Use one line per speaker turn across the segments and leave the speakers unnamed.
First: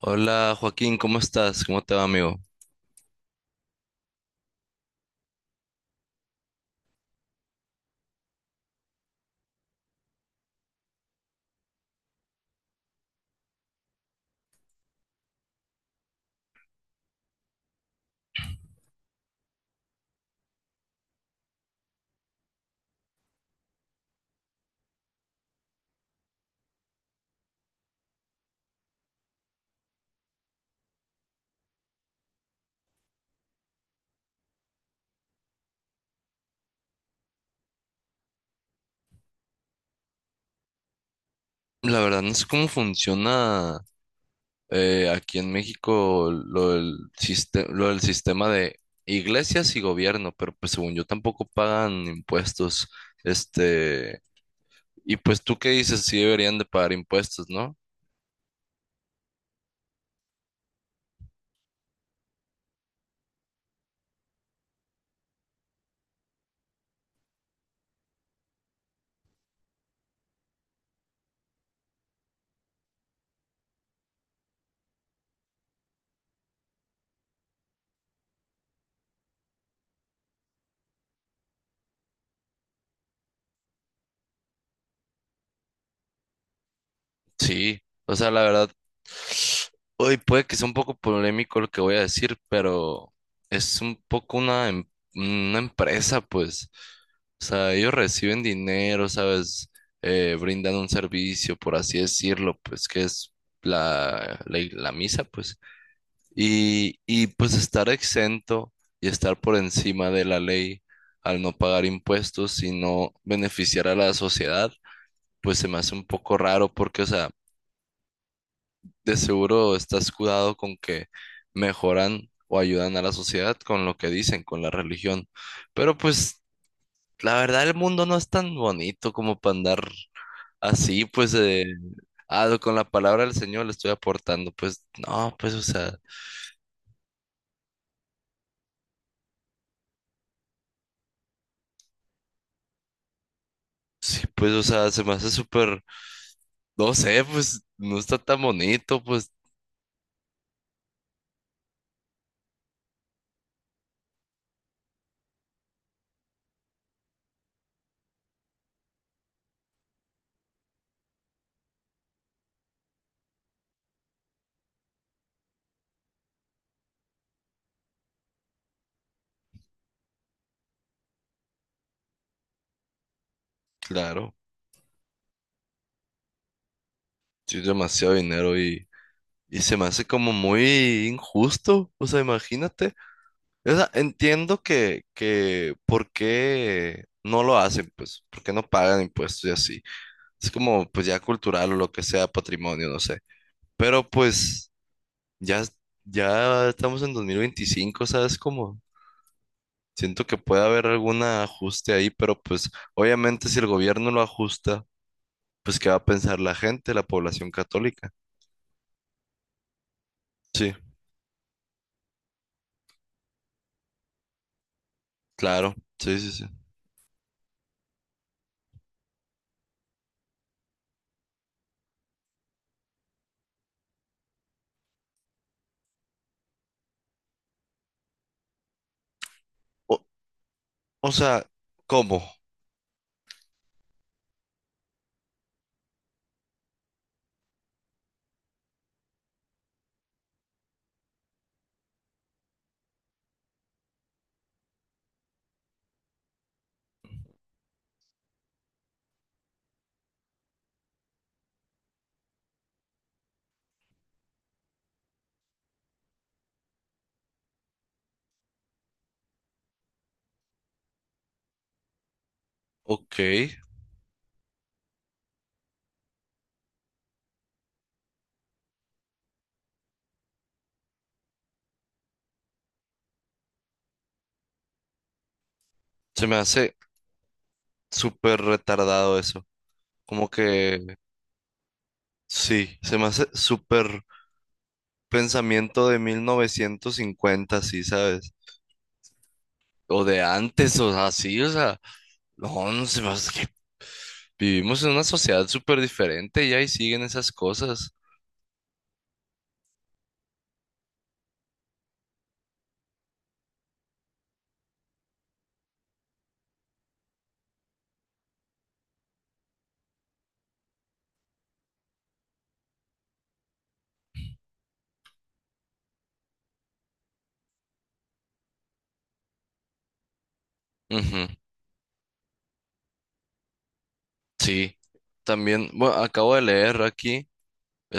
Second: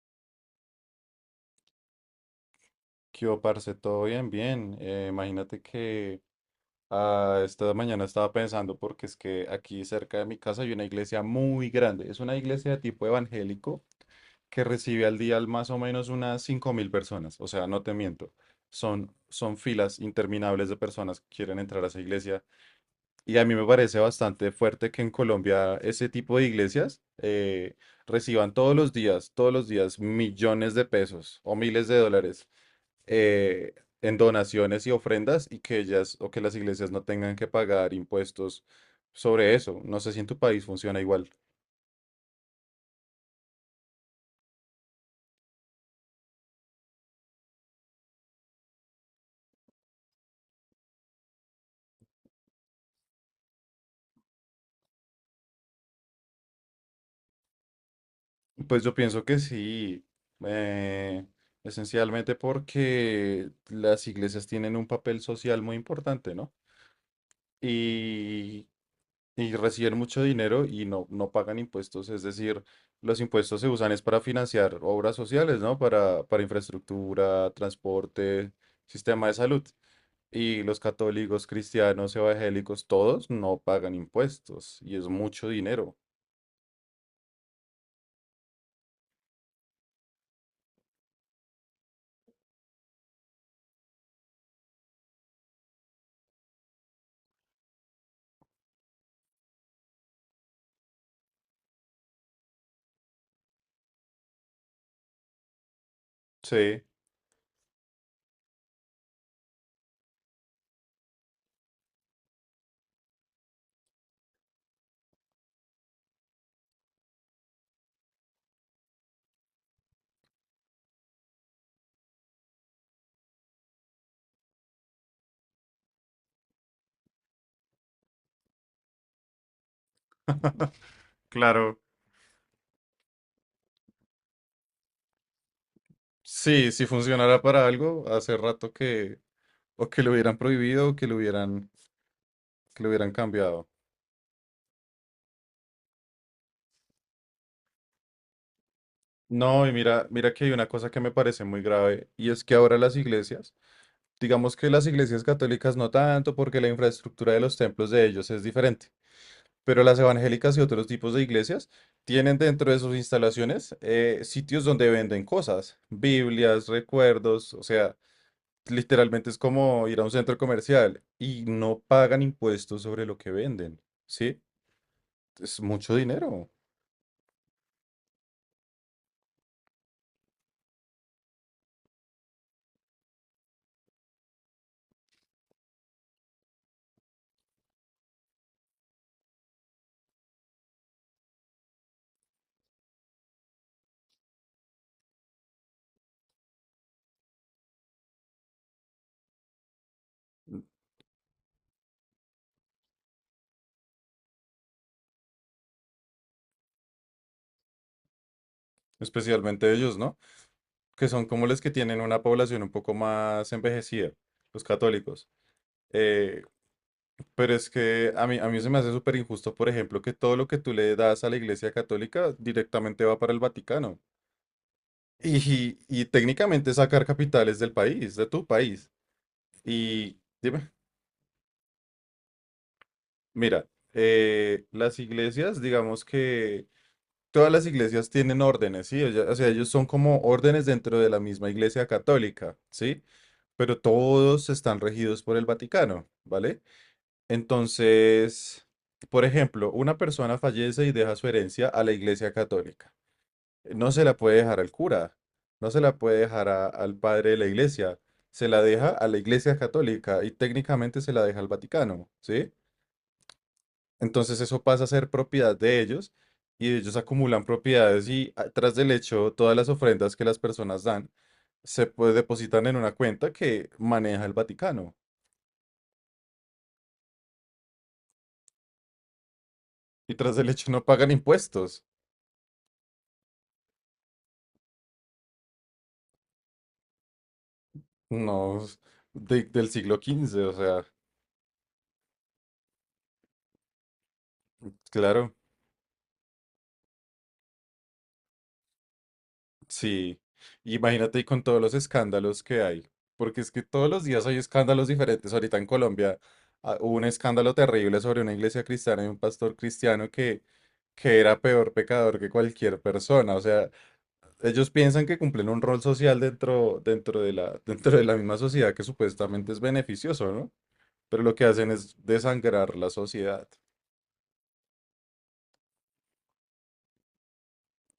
Hola Joaquín, ¿cómo estás? ¿Cómo te va, amigo?
¿Qué hubo, parce? ¿Todo bien? Bien. Imagínate que esta mañana estaba pensando porque es que aquí cerca de mi casa hay una iglesia muy grande. Es una iglesia de tipo evangélico que recibe al día más o menos unas 5.000 personas. O sea, no te miento. Son filas interminables de personas que quieren entrar a esa iglesia. Y a mí me parece bastante fuerte que en Colombia ese tipo de iglesias reciban todos los días millones de pesos o miles de dólares eh, en donaciones y ofrendas y que ellas o que las iglesias no tengan que pagar impuestos sobre eso. No sé si en tu país funciona igual.
La verdad no sé cómo funciona, aquí en México lo lo del sistema de iglesias y gobierno, pero pues según yo tampoco pagan impuestos. Este, y pues tú qué dices, sí deberían de pagar impuestos, ¿no?
Pues yo pienso que sí, eh, esencialmente porque las iglesias tienen un papel social muy importante, ¿no? Y y reciben mucho dinero y no, no pagan impuestos, es decir, los impuestos se usan es para financiar obras sociales, ¿no? Para infraestructura, transporte, sistema de salud. Y los católicos, cristianos, evangélicos, todos no pagan impuestos y es mucho dinero.
Sí, o sea, la verdad, hoy puede que sea un poco polémico lo que voy a decir, pero es un poco una empresa, pues. O sea, ellos reciben dinero, ¿sabes? Brindan un servicio, por así decirlo, pues que es la misa, pues.
Sí,
Y pues estar exento y estar por encima de la ley al no pagar impuestos y no beneficiar a la sociedad, pues se me hace un poco raro porque, o sea, de seguro está escudado con que mejoran o ayudan a la sociedad con lo que dicen, con la religión. Pero pues la verdad el mundo no es tan bonito como para andar así, pues
claro.
con la palabra del Señor le estoy aportando, pues no, pues o sea,
Sí, si funcionara para algo, hace rato que o que lo hubieran prohibido o que lo hubieran cambiado.
sí, pues o sea, se me hace súper, no sé, pues no está tan bonito, pues
No, y mira, mira que hay una cosa que me parece muy grave y es que ahora las iglesias digamos que las iglesias católicas no tanto porque la infraestructura de los templos de ellos es diferente, pero las evangélicas y otros tipos de iglesias tienen dentro de sus instalaciones sitios donde venden cosas, Biblias, recuerdos, o sea, literalmente es como ir a un centro comercial y no pagan impuestos sobre lo que venden,
claro,
¿sí? Es mucho dinero,
sí, demasiado dinero y se me hace como muy injusto, o sea, imagínate. O sea, entiendo que por qué no lo hacen, pues, por qué no pagan impuestos y así. Es como, pues, ya cultural o lo que sea, patrimonio, no sé. Pero, pues, ya, es- ya estamos en 2025, ¿sabes? Como, siento que puede haber algún ajuste ahí, pero, pues, obviamente si el gobierno lo ajusta, pues, ¿qué va a pensar la gente, la población católica?
especialmente ellos, ¿no?
Sí,
Que son como los que tienen una población un poco más envejecida, los católicos.
claro, sí, sí,
Eh,
sí.
Pero es que a mí se me hace súper injusto, por ejemplo, que todo lo que tú le das a la Iglesia Católica directamente va para el Vaticano. Y técnicamente sacar capitales del país, de tu país.
O,
Y dime,
o sea, ¿cómo?
mira, las iglesias, digamos que todas las iglesias tienen órdenes, ¿sí? O sea, ellos son como órdenes dentro de la misma Iglesia Católica, ¿sí? Pero todos están regidos por el Vaticano, ¿vale? Entonces, por ejemplo, una persona fallece y deja su herencia a la Iglesia Católica. No se la puede dejar al cura, no se la puede dejar al padre de la Iglesia, se la deja a la Iglesia Católica y técnicamente se la deja al Vaticano, ¿sí?
Ok,
Entonces eso pasa a ser propiedad de ellos y ellos acumulan propiedades y tras del hecho todas las ofrendas que las personas dan se pues, depositan en una cuenta que maneja el Vaticano
se me hace súper retardado eso.
y
Como
tras del hecho no
que
pagan impuestos.
sí, se me hace súper pensamiento de 1950, sí, ¿sabes?
No, s- de- Del siglo
O de
quince o
antes,
sea,
o así, o sea, no, no se me hace, que vivimos en una
claro,
sociedad súper diferente ya y ahí siguen esas cosas.
sí. Imagínate y con todos los escándalos que hay, porque es que todos los días hay escándalos diferentes. Ahorita en Colombia hubo un escándalo terrible sobre una iglesia cristiana y un pastor cristiano que era peor pecador que cualquier persona. O sea, ellos piensan que cumplen un rol social dentro de la, dentro de la misma sociedad que supuestamente es beneficioso, ¿no? Pero
Ujú.
lo que hacen es desangrar la sociedad.
Sí, también, bueno, acabo de leer aquí,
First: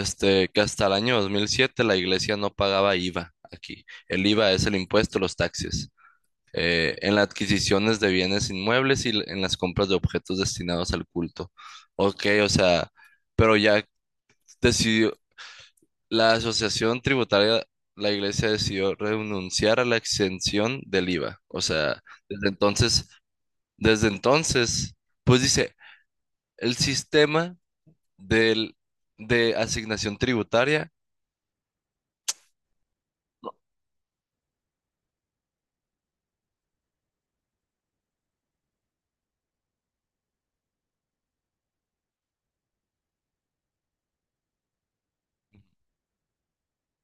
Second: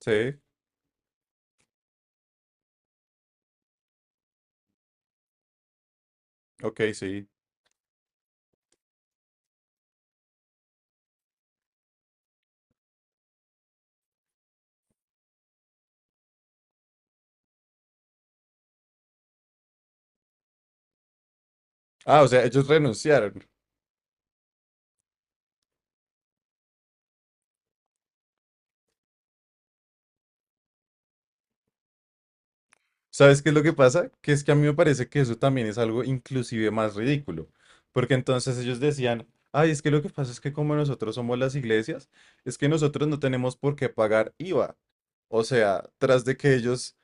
Sí,
que hasta el año 2007 la iglesia no pagaba IVA aquí. El IVA es el impuesto a los taxis.
ok,
En las
sí.
adquisiciones de bienes inmuebles y en las compras de objetos destinados al culto. Ok, o sea, pero ya decidió, la asociación tributaria, la iglesia decidió renunciar a la exención del IVA. O sea,
Ah, o sea,
desde
ellos
entonces,
renunciaron.
desde entonces, pues dice, el sistema del, de asignación tributaria,
¿Sabes qué es lo que pasa? Que es que a mí me parece que eso también es algo inclusive más ridículo, porque entonces ellos decían, ay, es que lo que pasa es que como nosotros somos las iglesias, es que nosotros no tenemos por qué pagar IVA. O sea, tras de que ellos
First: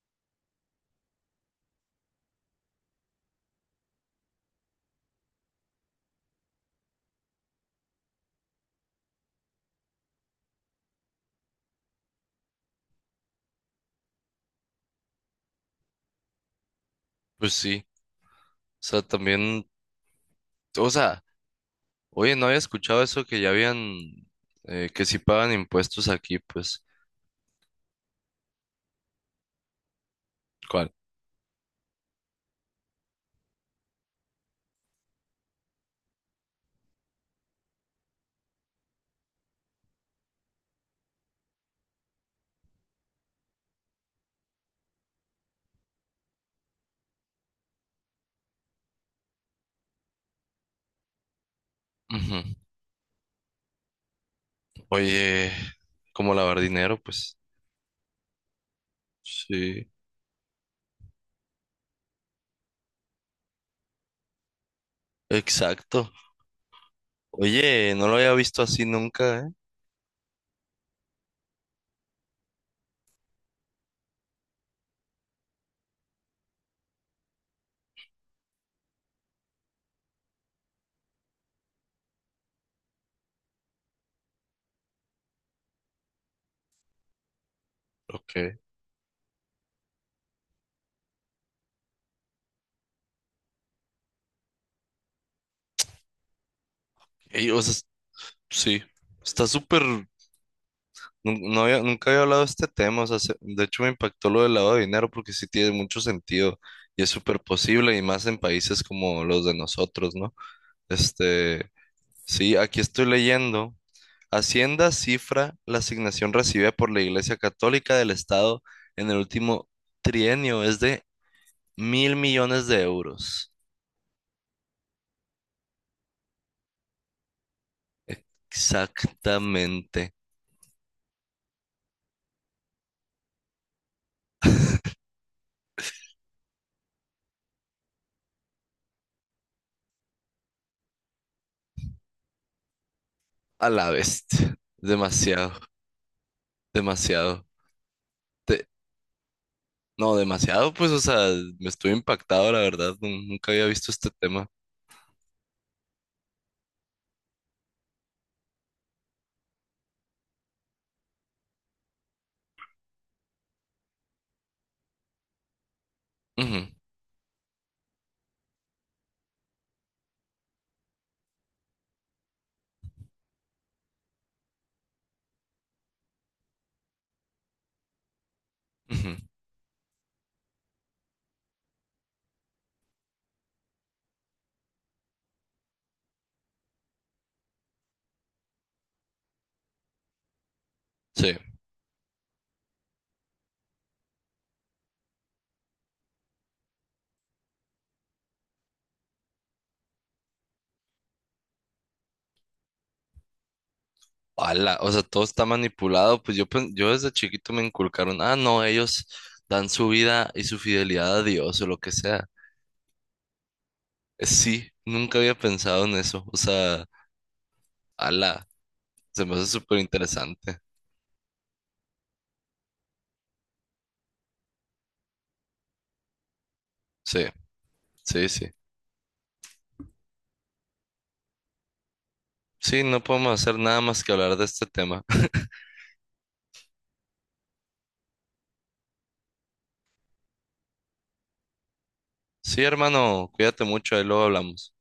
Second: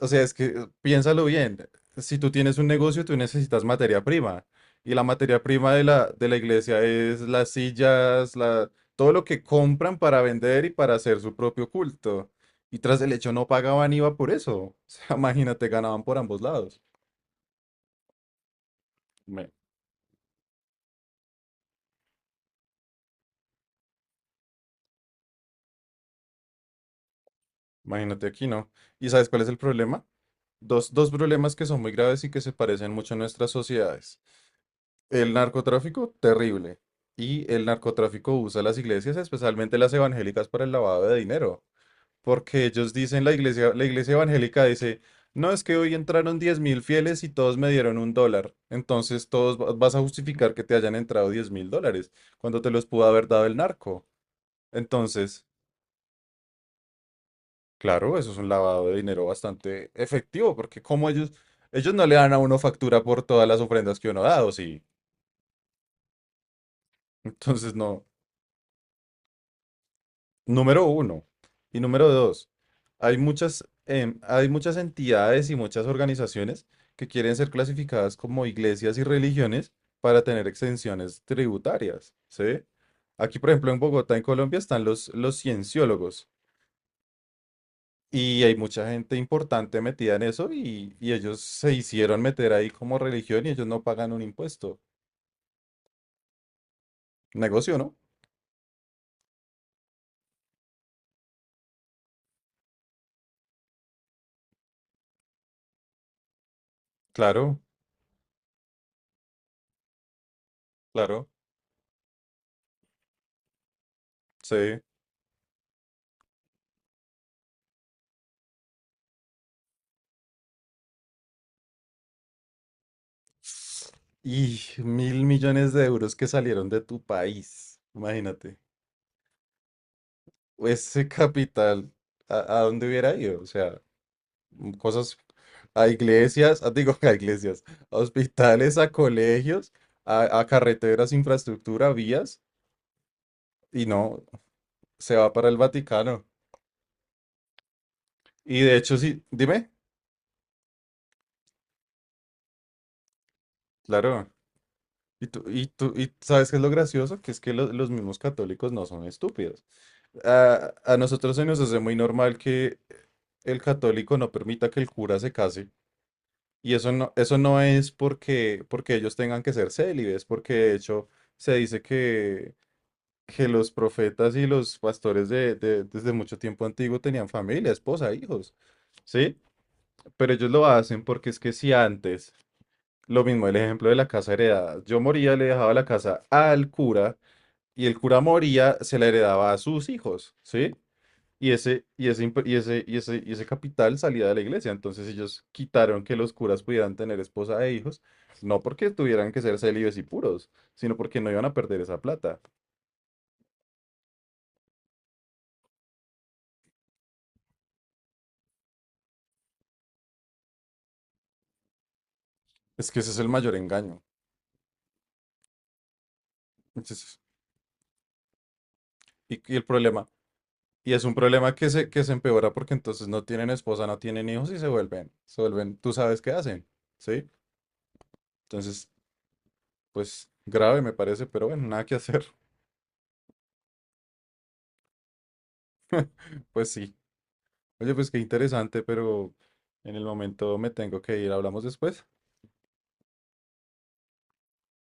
o sea, es que piénsalo bien. Si tú tienes un negocio, tú necesitas materia prima. Y la materia prima de la iglesia es las sillas, la, todo lo que compran para vender y para hacer su propio culto. Y tras el hecho no pagaban IVA por eso. O sea, imagínate, ganaban por ambos lados.
pues sí, o sea,
Me-
también, o sea, oye, no había escuchado eso que ya habían, que sí pagan impuestos aquí, pues.
imagínate aquí, ¿no? ¿Y sabes cuál es el problema?
¿Cuál?
Dos problemas que son muy graves y que se parecen mucho en nuestras sociedades. El narcotráfico, terrible. Y el narcotráfico usa las iglesias, especialmente las evangélicas, para el lavado de dinero. Porque ellos dicen, la iglesia evangélica dice, no, es que hoy entraron 10.000 fieles y todos me dieron un dólar. Entonces todos vas a justificar que te hayan entrado 10.000 dólares,
Ujú.
cuando te los pudo haber dado el narco. Entonces,
Oye, como lavar dinero, pues.
claro, eso es un lavado de dinero
Sí,
bastante efectivo, porque como ellos no le dan a uno factura por todas las ofrendas que uno ha dado, sí.
exacto.
Entonces,
Oye,
no.
no lo había visto así nunca, ¿eh?
Número uno. Y número dos, hay muchas, hay muchas entidades y muchas organizaciones que quieren ser clasificadas como iglesias y religiones para tener exenciones tributarias, ¿sí? Aquí, por ejemplo, en Bogotá, en Colombia, están los cienciólogos y hay
Ok.
mucha gente importante metida en eso y ellos se hicieron meter ahí como religión y ellos no pagan un impuesto.
Ey, o sea,
Negocio, ¿no?
sí, está súper... No nunca había hablado de este tema, o sea, de hecho me impactó lo del lavado de dinero porque sí tiene mucho sentido y es súper
Claro,
posible y más en países como los de nosotros, ¿no?
claro,
Este, Sí, aquí estoy leyendo.
sí.
Hacienda cifra la asignación recibida por la Iglesia Católica del Estado en el último trienio es de 1.000 millones de euros.
Y 1.000 millones de euros que salieron de tu país, imagínate.
Exactamente.
Ese capital, a dónde hubiera ido? O sea, mm, cosas a iglesias, ah, digo, a iglesias, a hospitales, a colegios, a carreteras, infraestructura, vías,
A
y
la
no,
bestia.
se va para
Demasiado,
el Vaticano.
demasiado.
Y
Te-
de hecho, sí, dime,
no, demasiado, pues, o sea, me estoy impactado, la verdad. Nunca había visto este
claro.
tema.
Y tú, y tú, y ¿sabes qué es lo gracioso? Que es que los mismos católicos no son estúpidos. A nosotros se nos hace muy normal que el católico no permita que el cura se case.
Ujú,
Y eso no es porque, porque ellos tengan que ser célibes, porque de hecho se dice que los profetas y los pastores desde mucho tiempo antiguo tenían familia, esposa, hijos,
ujú.
¿sí? Pero ellos lo hacen porque es que si antes, lo mismo el ejemplo de la casa heredada, yo moría, le dejaba la casa al cura y el cura moría, se la heredaba a sus hijos, ¿sí?
Sí.
Y ese, imp- y ese, y ese, Y ese capital salía de la iglesia. Entonces ellos quitaron que los curas pudieran tener esposa e hijos, no porque tuvieran que ser célibes y puros, sino porque no iban a perder esa plata.
Ala, o sea, todo está manipulado. Pues yo, yo desde chiquito me inculcaron, ah, no, ellos dan su vida y su fidelidad a Dios o lo que sea.
Es que ese es el mayor engaño.
Sí, nunca había pensado en eso. O sea,
Entonces,
ala, se me hace
y el
súper
problema,
interesante.
y es un problema que se empeora porque entonces no tienen esposa, no tienen hijos y se vuelven, tú sabes qué hacen,
Sí,
¿sí?
sí, sí.
Entonces, pues grave me parece, pero bueno, nada que hacer.
Sí, no podemos hacer nada más que hablar de este tema.
Pues sí. Oye, pues qué interesante, pero en el momento me tengo que ir. ¿Hablamos después?
Sí, hermano, cuídate mucho, ahí luego hablamos.